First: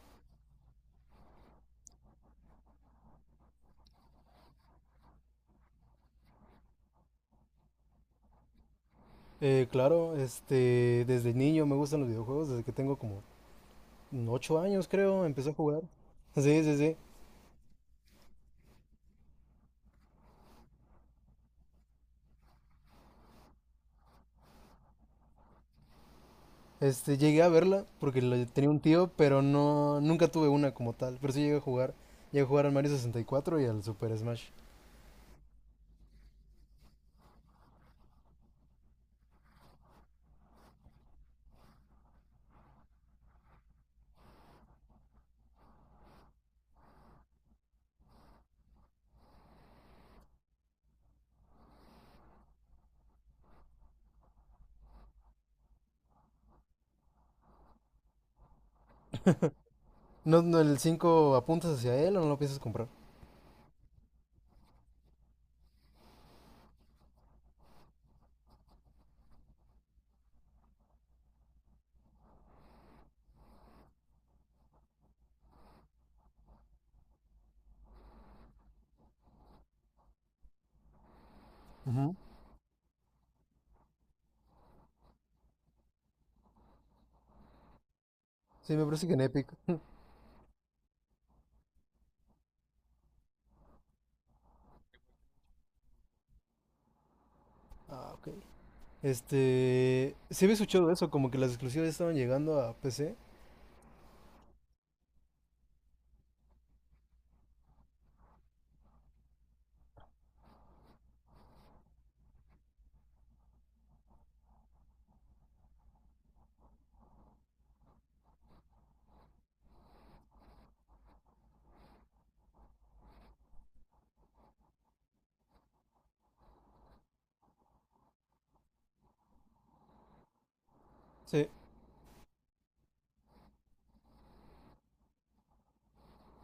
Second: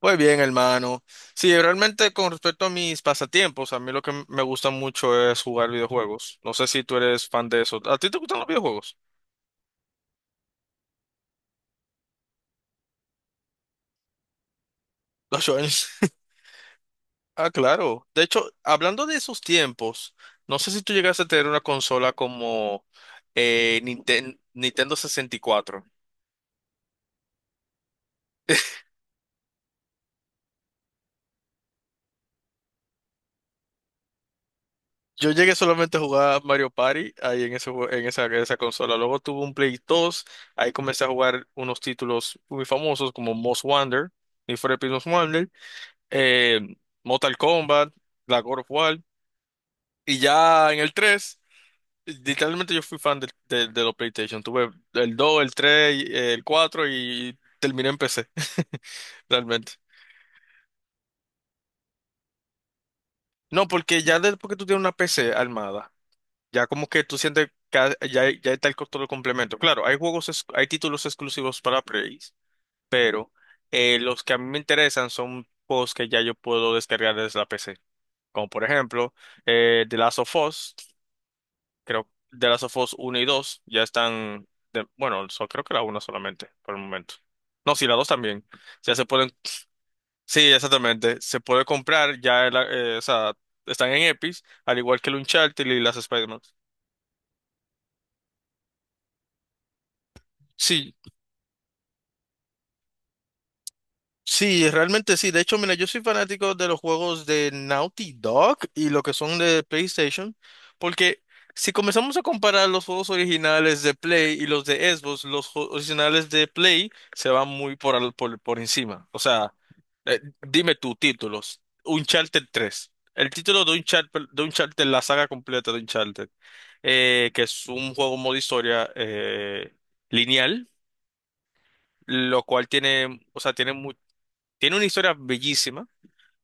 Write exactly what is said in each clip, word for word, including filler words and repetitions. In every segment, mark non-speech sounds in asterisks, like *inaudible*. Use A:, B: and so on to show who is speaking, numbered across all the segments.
A: Muy bien, hermano. Sí, realmente con respecto a mis pasatiempos, a mí lo que m- me gusta mucho es jugar videojuegos. No sé si tú eres fan de eso. ¿A ti te gustan los videojuegos?
B: Eh, claro, este, desde niño me gustan los videojuegos, desde que tengo como ocho años creo,
A: Los
B: empecé a jugar.
A: shooters. *laughs*
B: Sí, sí, sí.
A: Ah, claro. De hecho, hablando de esos tiempos, no sé si tú llegaste a tener una consola como eh, Ninten- Nintendo sesenta y cuatro.
B: Este, llegué a verla porque lo- tenía
A: *laughs*
B: un tío, pero no, nunca tuve una como tal. Pero sí llegué a jugar. Llegué a jugar al Mario sesenta y cuatro y cuatro y al Super Smash.
A: Yo llegué solamente a jugar Mario Party ahí en ese, jue- en esa, en esa consola. Luego tuve un Play dos, ahí comencé a jugar unos títulos muy famosos como Most Wonder, Need for Speed Most Wanted, eh, Mortal Kombat, la God of War. Y ya en el tres, literalmente yo fui fan del- del- de, los PlayStation. Tuve el dos, el tres, y, eh, el cuatro y terminé en P C. *laughs* Realmente.
B: No, no, ¿el cinco apuntas hacia él o no lo piensas comprar?
A: No, porque ya después que tú tienes una P C armada, ya como que tú sientes que ha- ya, ya está el costo del complemento. Claro, hay juegos, ex- hay títulos exclusivos para Play, pero eh, los que a mí me interesan son juegos que ya yo puedo descargar desde la P C. Como por ejemplo, eh, The Last of Us. Creo
B: Ujú.
A: The Last of Us uno y dos ya están, de- bueno, so- creo que la una solamente por el momento. No, sí, la dos también.
B: Sí, me
A: Ya
B: parece
A: se
B: que en
A: pueden,
B: Epic. *laughs*
A: sí, exactamente. Se puede comprar, ya, eh, la- eh, o sea, están en Epic, al igual que el Uncharted y las Spider-Man.
B: Ah, ok. Este, sí, había escuchado
A: Sí,
B: eso, como que las exclusivas ya estaban llegando a P C.
A: sí, realmente sí. De hecho, mira, yo soy fanático de los juegos de Naughty Dog y lo que son de PlayStation, porque si comenzamos a comparar los juegos originales de Play y los de Xbox, los jo- originales de Play se van muy por, al- por, por encima. O sea, eh, dime tú, títulos. Uncharted tres. El título de Uncharted, de Uncharted, la saga completa de Uncharted, eh, que es un juego modo historia, eh, lineal,
B: Sí.
A: lo cual tiene, o sea, tiene tiene una historia bellísima.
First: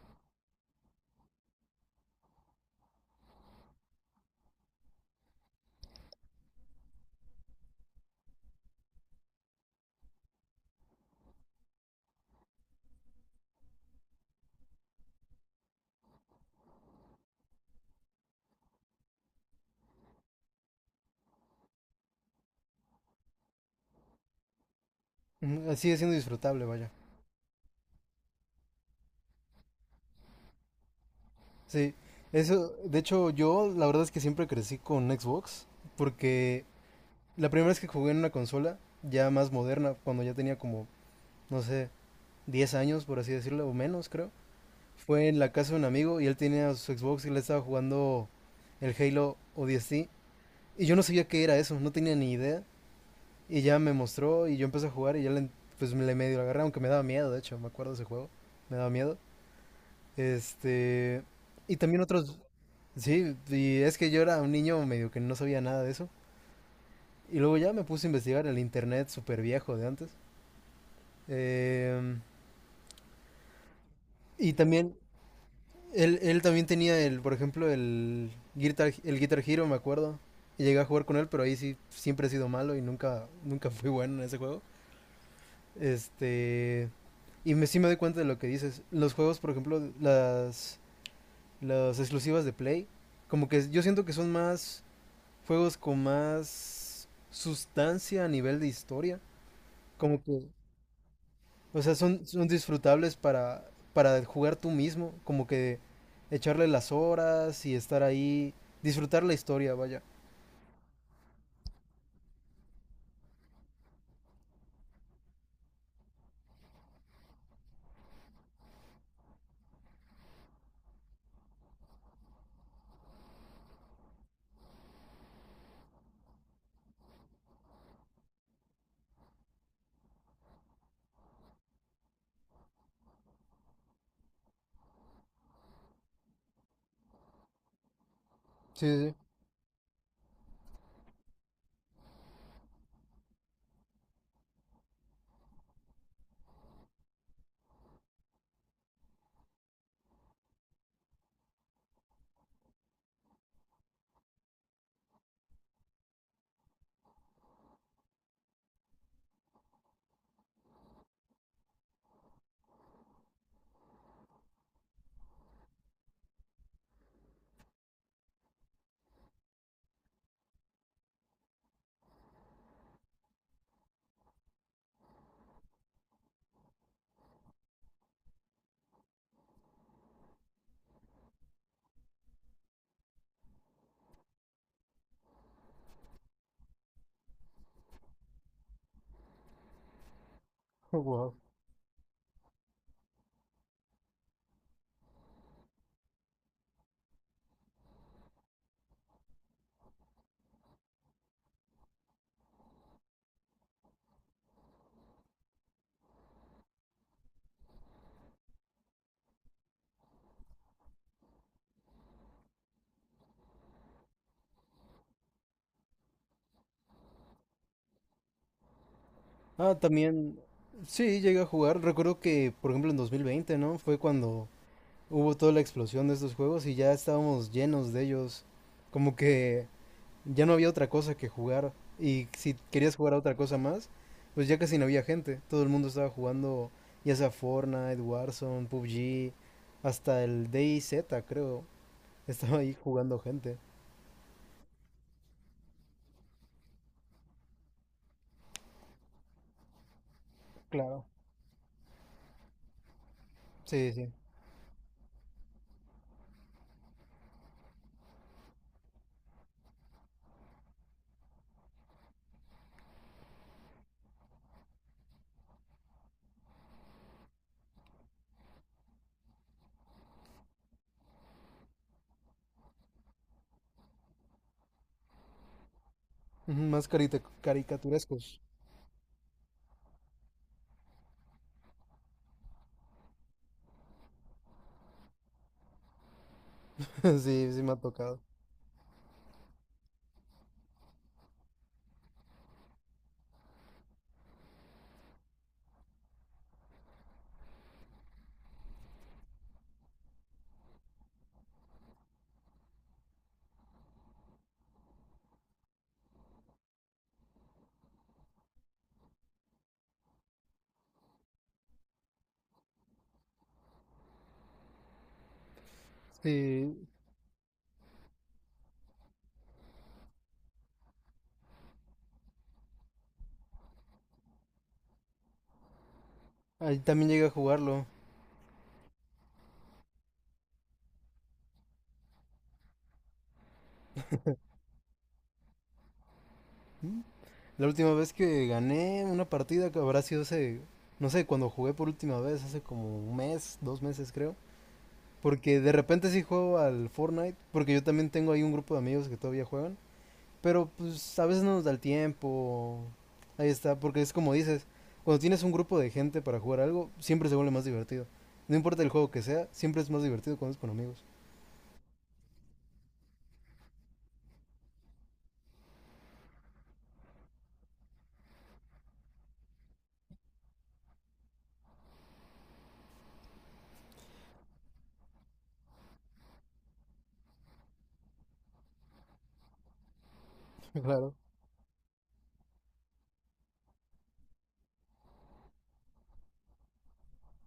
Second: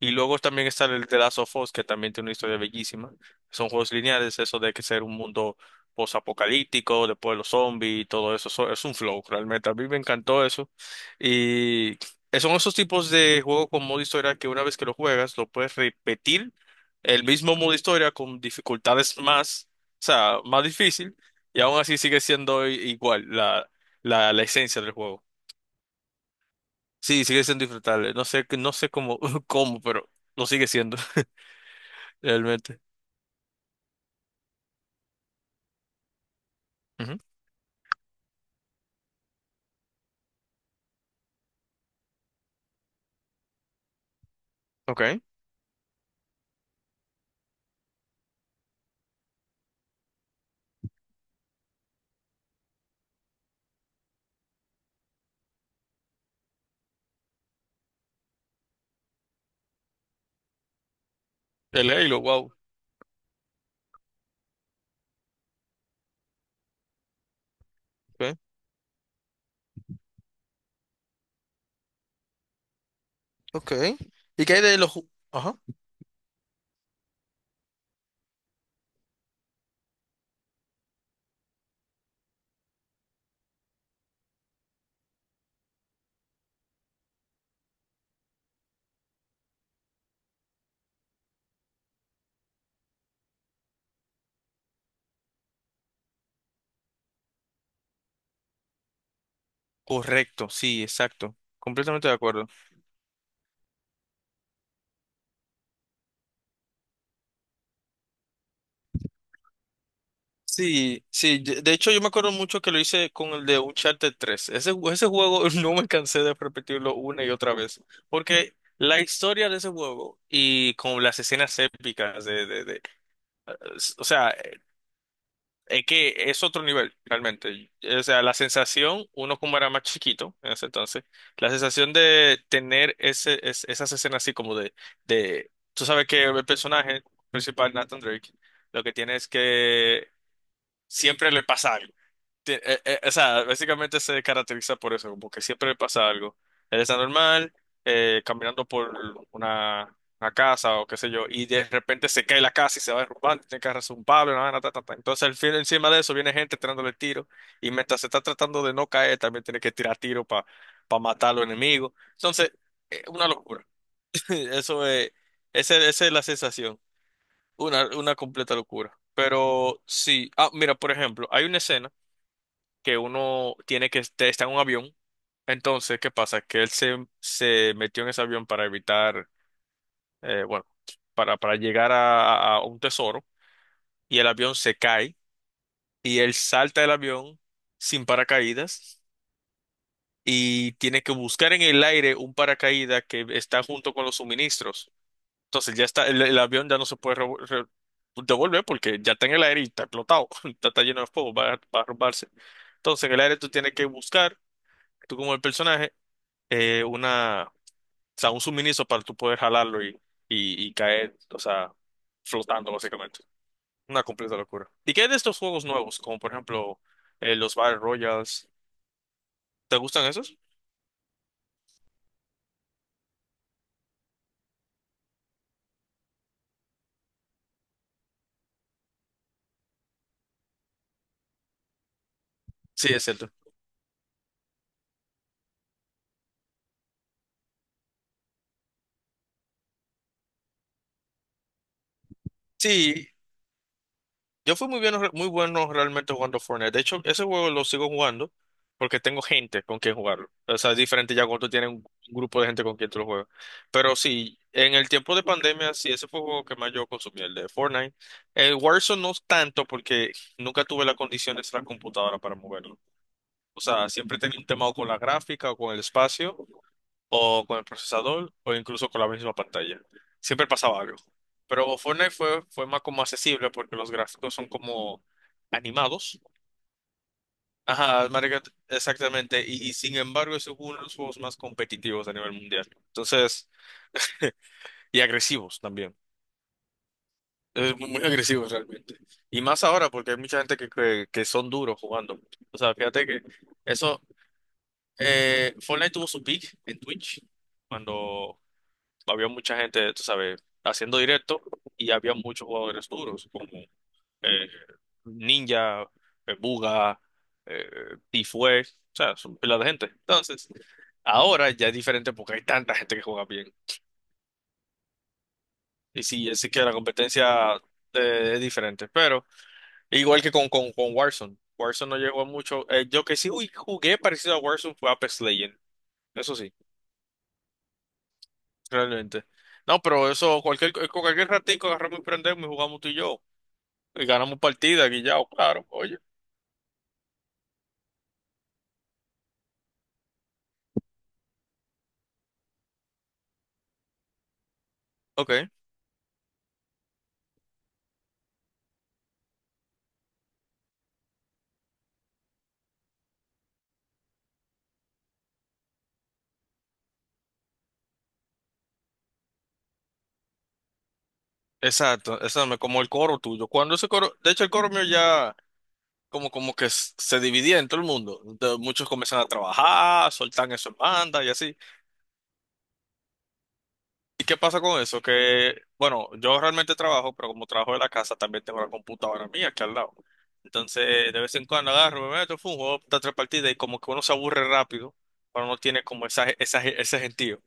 A: Y luego también está el The Last of Us, que también tiene una historia bellísima. Son juegos lineales, eso de que ser un mundo posapocalíptico, después los zombies y todo eso. Eso es un flow, realmente. A mí me encantó eso. Y son esos tipos de juegos con modo historia que una vez que lo juegas, lo puedes repetir el mismo modo historia con dificultades más, o sea, más difícil. Y aún así sigue siendo i- igual la, la, la esencia del juego.
B: Ujú. Sigue siendo disfrutable, vaya.
A: Sí, sigue siendo disfrutable. No sé, no sé cómo, *laughs* cómo, pero lo sigue siendo, *laughs*
B: Sí, eso,
A: realmente.
B: de hecho yo la verdad es que siempre crecí con Xbox, porque
A: Ujú.
B: la primera vez que jugué en una consola ya más moderna, cuando ya tenía como, no sé, diez años por así decirlo, o menos creo,
A: Ok.
B: fue en la casa de un amigo y él tenía su Xbox y le estaba jugando el Halo o ODST y yo no sabía qué era eso, no tenía ni idea y ya me mostró y yo empecé a jugar y ya le, pues le medio agarré, aunque me daba miedo, de hecho, me acuerdo de ese juego, me daba miedo. Este, y
A: El
B: también
A: Halo,
B: otros,
A: wow.
B: sí, y es que yo era un niño medio que no sabía nada de eso. Y luego ya me puse a
A: Ok.
B: investigar el internet súper viejo de antes. Em,
A: Ok. ¿Y
B: y
A: qué hay de los
B: también,
A: ju- ajá?
B: él, él también tenía el, por ejemplo, el Guitar, el Guitar Hero, me acuerdo. Y llegué a jugar con él, pero ahí sí siempre he sido malo y nunca, nunca *laughs* fui bueno en ese juego. Este, y me, sí me doy cuenta de lo que dices. Los juegos, por ejemplo, las, las exclusivas de Play, como que yo siento que son más juegos con más sustancia a nivel de historia. Como que,
A: Correcto, sí, exacto.
B: o sea,
A: Completamente de
B: son,
A: acuerdo.
B: son disfrutables para, para jugar tú mismo. Como que echarle las horas y estar ahí. Disfrutar la historia, vaya.
A: Sí, sí. De de hecho, yo me acuerdo mucho que lo hice con el de Uncharted tres. Ese, ju- ese juego, *laughs* no me cansé de repetirlo una y otra vez. Porque la historia de ese juego y con las escenas épicas de, de, de- o sea, es que es otro nivel, realmente. O sea, la sensación, uno como era más chiquito en ese entonces, la sensación de tener ese, es- esas escenas así como de, de, tú sabes que el personaje principal, Nathan Drake, lo
B: Sí,
A: que
B: sí, sí.
A: tiene es
B: *laughs*
A: que siempre le pasa algo, ti- eh, eh, o sea, básicamente se caracteriza por eso, como que siempre le pasa algo. Él está normal, eh, caminando por una, una casa o qué sé yo, y de repente se cae la casa y se va derrumbando, tiene que agarrarse un palo, una vaina, ta, ta, ta. Entonces, al fin, encima de eso, viene gente tirándole tiro, y mientras se está tratando de no caer, también tiene que tirar tiro para matar a los enemigos. Entonces, eh, una locura. *laughs* Eso es, esa esa es la sensación, una, una completa locura. Pero sí, ah, mira, por ejemplo, hay una escena que uno tiene que estar está en un avión. Entonces, ¿qué pasa? Que él se, se metió en ese avión para evitar, eh, bueno, para, para llegar a, a un tesoro, y el avión se cae y él salta del avión sin paracaídas y
B: Oh,
A: tiene que
B: wow.
A: buscar en el aire un paracaídas que está junto con los suministros. Entonces ya está, el, el avión ya no se puede revo- re- devolver porque ya está en el aire y está explotado, *laughs* está, está lleno de fuego, va, a- va a romperse. Entonces en el aire tú tienes que buscar, tú como el personaje, eh, una, o sea, un suministro para tú poder jalarlo, y, y, y caer, o sea, flotando básicamente. Una completa locura. ¿Y qué hay de estos juegos nuevos? Como por ejemplo, eh, los Battle Royals.
B: Ah,
A: ¿Te gustan
B: también,
A: esos?
B: sí, llegué a jugar. Recuerdo que, por ejemplo, en dos mil veinte, ¿no? Fue cuando hubo toda la explosión de estos juegos y ya estábamos llenos de ellos. Como que ya no había otra cosa que jugar y si
A: Sí,
B: querías
A: es
B: jugar a
A: cierto.
B: otra cosa más, pues ya casi no había gente. Todo el mundo estaba jugando ya sea Fortnite, Warzone, P U B G, hasta el DayZ creo. Estaba ahí
A: Sí,
B: jugando gente.
A: yo fui muy bien, muy bueno realmente jugando Fortnite. De hecho, ese juego lo sigo jugando porque tengo gente con quien jugarlo. O sea, es
B: Claro.
A: diferente ya cuando tú tienes un grupo de gente con quien tú lo juegas.
B: Sí,
A: Pero
B: sí.
A: sí, en el tiempo de pandemia, sí, ese fue el juego que más yo consumí, el de Fortnite. El Warzone no tanto porque nunca tuve las condiciones de la computadora para moverlo. O sea, siempre tenía un tema o con la gráfica o con el espacio o con el procesador o incluso con la misma pantalla. Siempre pasaba algo. Pero Fortnite fue, fue más como accesible porque los gráficos son como animados.
B: Ujú. Más carita-
A: Ajá,
B: caricaturescos.
A: marica, exactamente. Y, y sin embargo es uno de los juegos más competitivos a nivel mundial. Entonces, y agresivos también.
B: *laughs* Sí, sí me ha
A: Es muy muy
B: tocado.
A: agresivo realmente. Y más ahora porque hay mucha gente que, que, que son duros jugando. O sea, fíjate que eso, eh, Fortnite tuvo su peak en Twitch cuando había mucha gente, tú sabes, haciendo directo y había muchos jugadores duros, como eh, Ninja, eh, Buga, eh, Tifue, o sea, son pila de gente. Entonces, ahora ya es diferente porque hay tanta gente que juega bien. Y sí, así que la
B: Sí,
A: competencia, eh, es diferente, pero igual que con, con, con Warzone. Warzone no llegó a mucho. Eh, yo que sí uy, jugué parecido a Warzone fue Apex Legends, eso sí,
B: ahí también llegué a jugarlo.
A: realmente. No, pero eso, cualquier, eh, con cualquier ratico agarramos y prendemos y jugamos tú y yo, y ganamos partidas, guillao, claro, oye.
B: La última vez que gané una partida que habrá sido hace, no sé, cuando jugué por última vez, hace como un mes, dos meses creo.
A: Ok,
B: Porque de repente sí juego al Fortnite, porque yo también tengo ahí un grupo de amigos que todavía juegan. Pero pues a veces no nos da el tiempo. Ahí está, porque es como dices, cuando tienes un grupo de gente para jugar algo, siempre se vuelve más divertido. No importa el juego que sea, siempre es más divertido cuando es con amigos.
A: exacto, exacto, como el coro tuyo. Cuando ese coro, de hecho el coro mío ya como, como que s- se dividía en todo el mundo. Entonces, muchos comienzan a trabajar, soltan eso en banda y así. ¿Y qué pasa con eso? Que, bueno, yo realmente trabajo, pero como trabajo de la casa, también tengo la computadora mía aquí al lado.
B: *laughs*
A: Entonces,
B: Claro.
A: de vez en cuando agarro, me meto, fum, juego da tres partidas y como que uno se aburre rápido, pero no tiene como esa, esa, ese gentío.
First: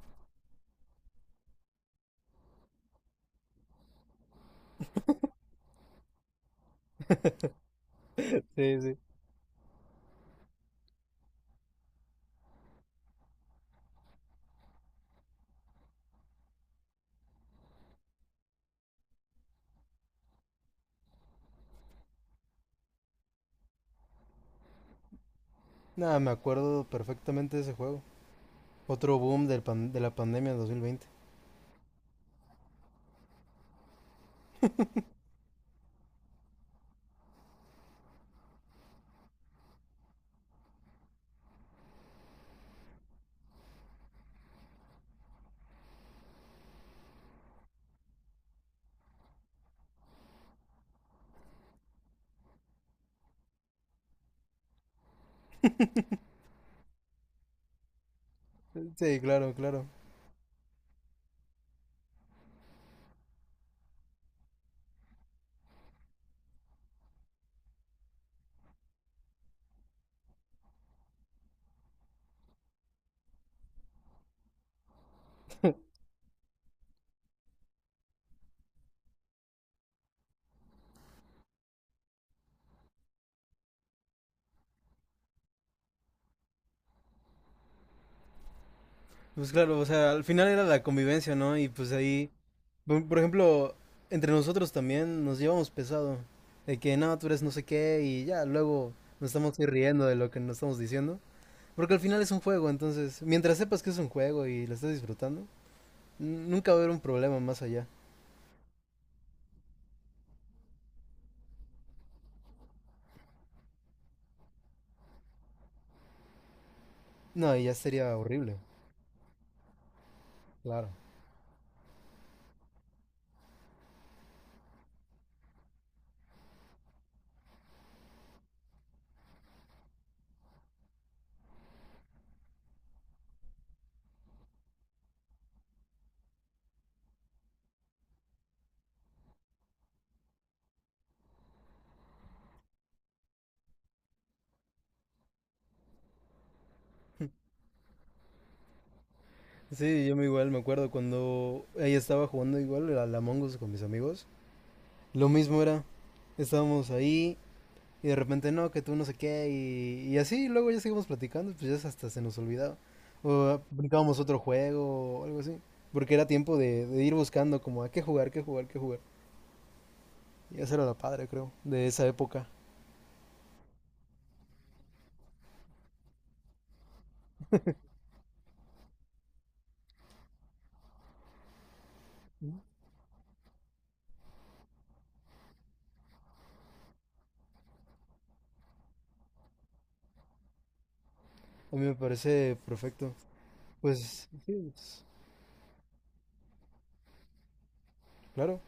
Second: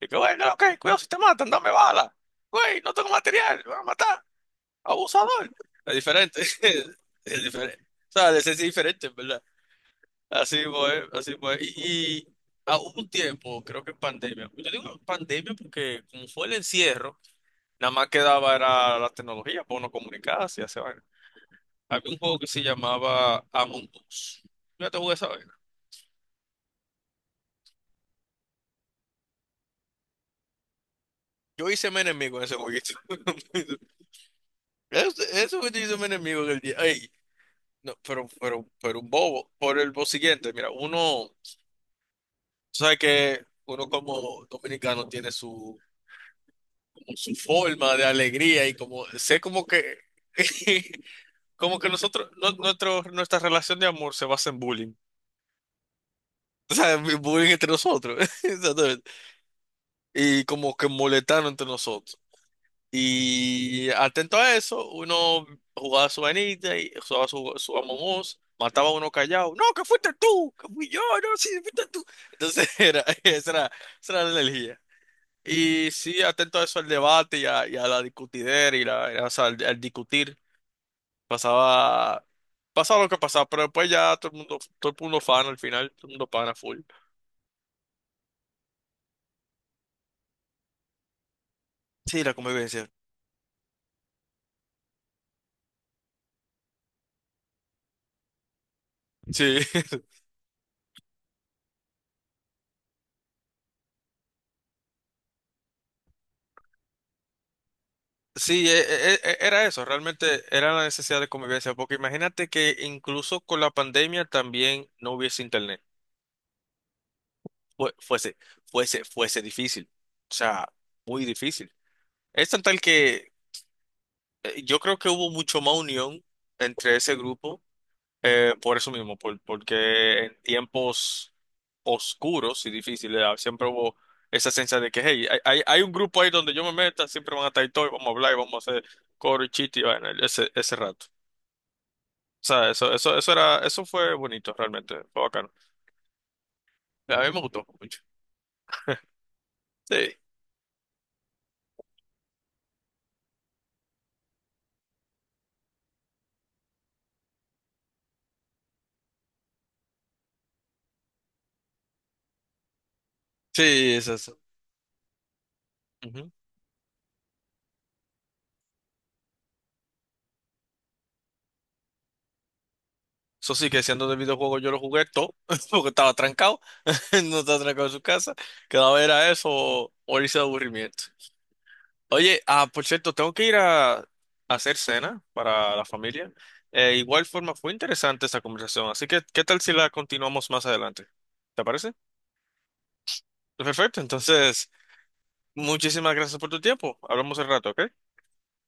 A: Y que, güey, no, ok, cuidado si te matan, dame bala. Güey, no tengo material, me van a matar. Abusador. Es diferente. *laughs* Es diferente. O sea, de ser
B: Sí, sí.
A: diferente, ¿verdad? Así fue, así fue. Y, y a un tiempo, creo que en pandemia. Yo digo pandemia porque como fue el encierro, nada más quedaba era la tecnología para uno comunicarse y hacer vaina. Había un juego que se llamaba Among Us. Yo te jugué esa vaina.
B: Nada, me acuerdo perfectamente de ese juego. Otro boom del pan- de la pandemia de dos mil veinte.
A: Yo hice mi enemigo en ese jueguito. *laughs* Eso, eso fue que yo hice mi enemigo en el día. Ey, no, pero, pero, pero un bobo, por el bo siguiente, mira, uno sabe que uno como dominicano tiene su, como su forma de alegría y como, sé como que, *laughs* como que nosotros, no- nuestro, nuestra relación de amor se basa en bullying, o sea, en bullying entre nosotros, *laughs* exactamente,
B: Sí, claro, claro.
A: y como que molestando entre nosotros. Y atento a eso, uno jugaba su vainita y jugaba su, su Among Us, mataba a uno callado. No, que fuiste tú, que fui yo, no, sí, fuiste tú. Entonces *laughs* era, esa era, esa era la energía. Y sí, atento a eso al debate y a, y a la discutidera y la, y, a- o sea, al, al discutir. Pasaba, pasaba lo que pasaba, pero después ya todo el mundo, todo el mundo fan al final, todo el mundo pana full.
B: Pues claro, o sea, al final era la convivencia, ¿no? Y pues
A: Sí,
B: ahí.
A: la convivencia.
B: Por por ejemplo, entre nosotros también nos llevamos pesado. De que no, tú eres no sé qué y ya, luego nos estamos
A: Sí.
B: ahí
A: *laughs*
B: riendo de lo que nos estamos diciendo. Porque al final es un juego, entonces, mientras sepas que es un juego y lo estás disfrutando, n- nunca va a haber un problema más allá.
A: Sí, e- e- e- era eso, realmente era la necesidad de convivencia, porque imagínate que incluso con la pandemia también no hubiese internet.
B: No, y ya
A: Fue-
B: sería
A: fuese,
B: horrible,
A: fuese, fuese difícil. O sea,
B: claro.
A: muy difícil. Es tan tal que, eh, yo creo que hubo mucho más unión entre ese grupo, eh, por eso mismo, por- porque en tiempos oscuros y difíciles, ah, siempre hubo esa sensación de que, hey, hay, hay, hay un grupo ahí donde yo me meta, siempre van a estar ahí todos, y vamos a hablar y vamos a hacer coro y chiste y vaina, ese, ese rato. O sea, eso, eso, eso era, eso fue bonito realmente, fue bacano. A mí me gustó mucho.
B: Sí, yo
A: Sí.
B: me igual me acuerdo cuando ella estaba jugando igual a la Among Us con mis amigos. Lo mismo era, estábamos ahí. Y de repente, no, que tú no sé qué, y, y así, y luego ya seguimos platicando, pues ya hasta se nos olvidaba. O
A: Sí, es
B: brincábamos
A: eso.
B: otro juego o algo así. Porque era
A: Ujú.
B: tiempo de, de ir buscando como a qué jugar, qué jugar, qué jugar. Y esa era la padre, creo, de esa época.
A: Eso sí, que siendo de videojuego yo lo jugué todo, *laughs* porque estaba trancado, *laughs* no estaba trancado en su casa, quedaba era eso o, o irse de aburrimiento. Oye,
B: ¿No?
A: ah, por cierto, tengo que ir a, a hacer cena para la familia. Eh, igual forma, fue interesante esta conversación, así que, ¿qué tal si la continuamos más adelante? ¿Te
B: A mí
A: parece?
B: me parece perfecto.
A: Perfecto,
B: Pues sí,
A: entonces,
B: pues,
A: muchísimas gracias por tu tiempo. Hablamos al rato, ¿ok?
B: claro.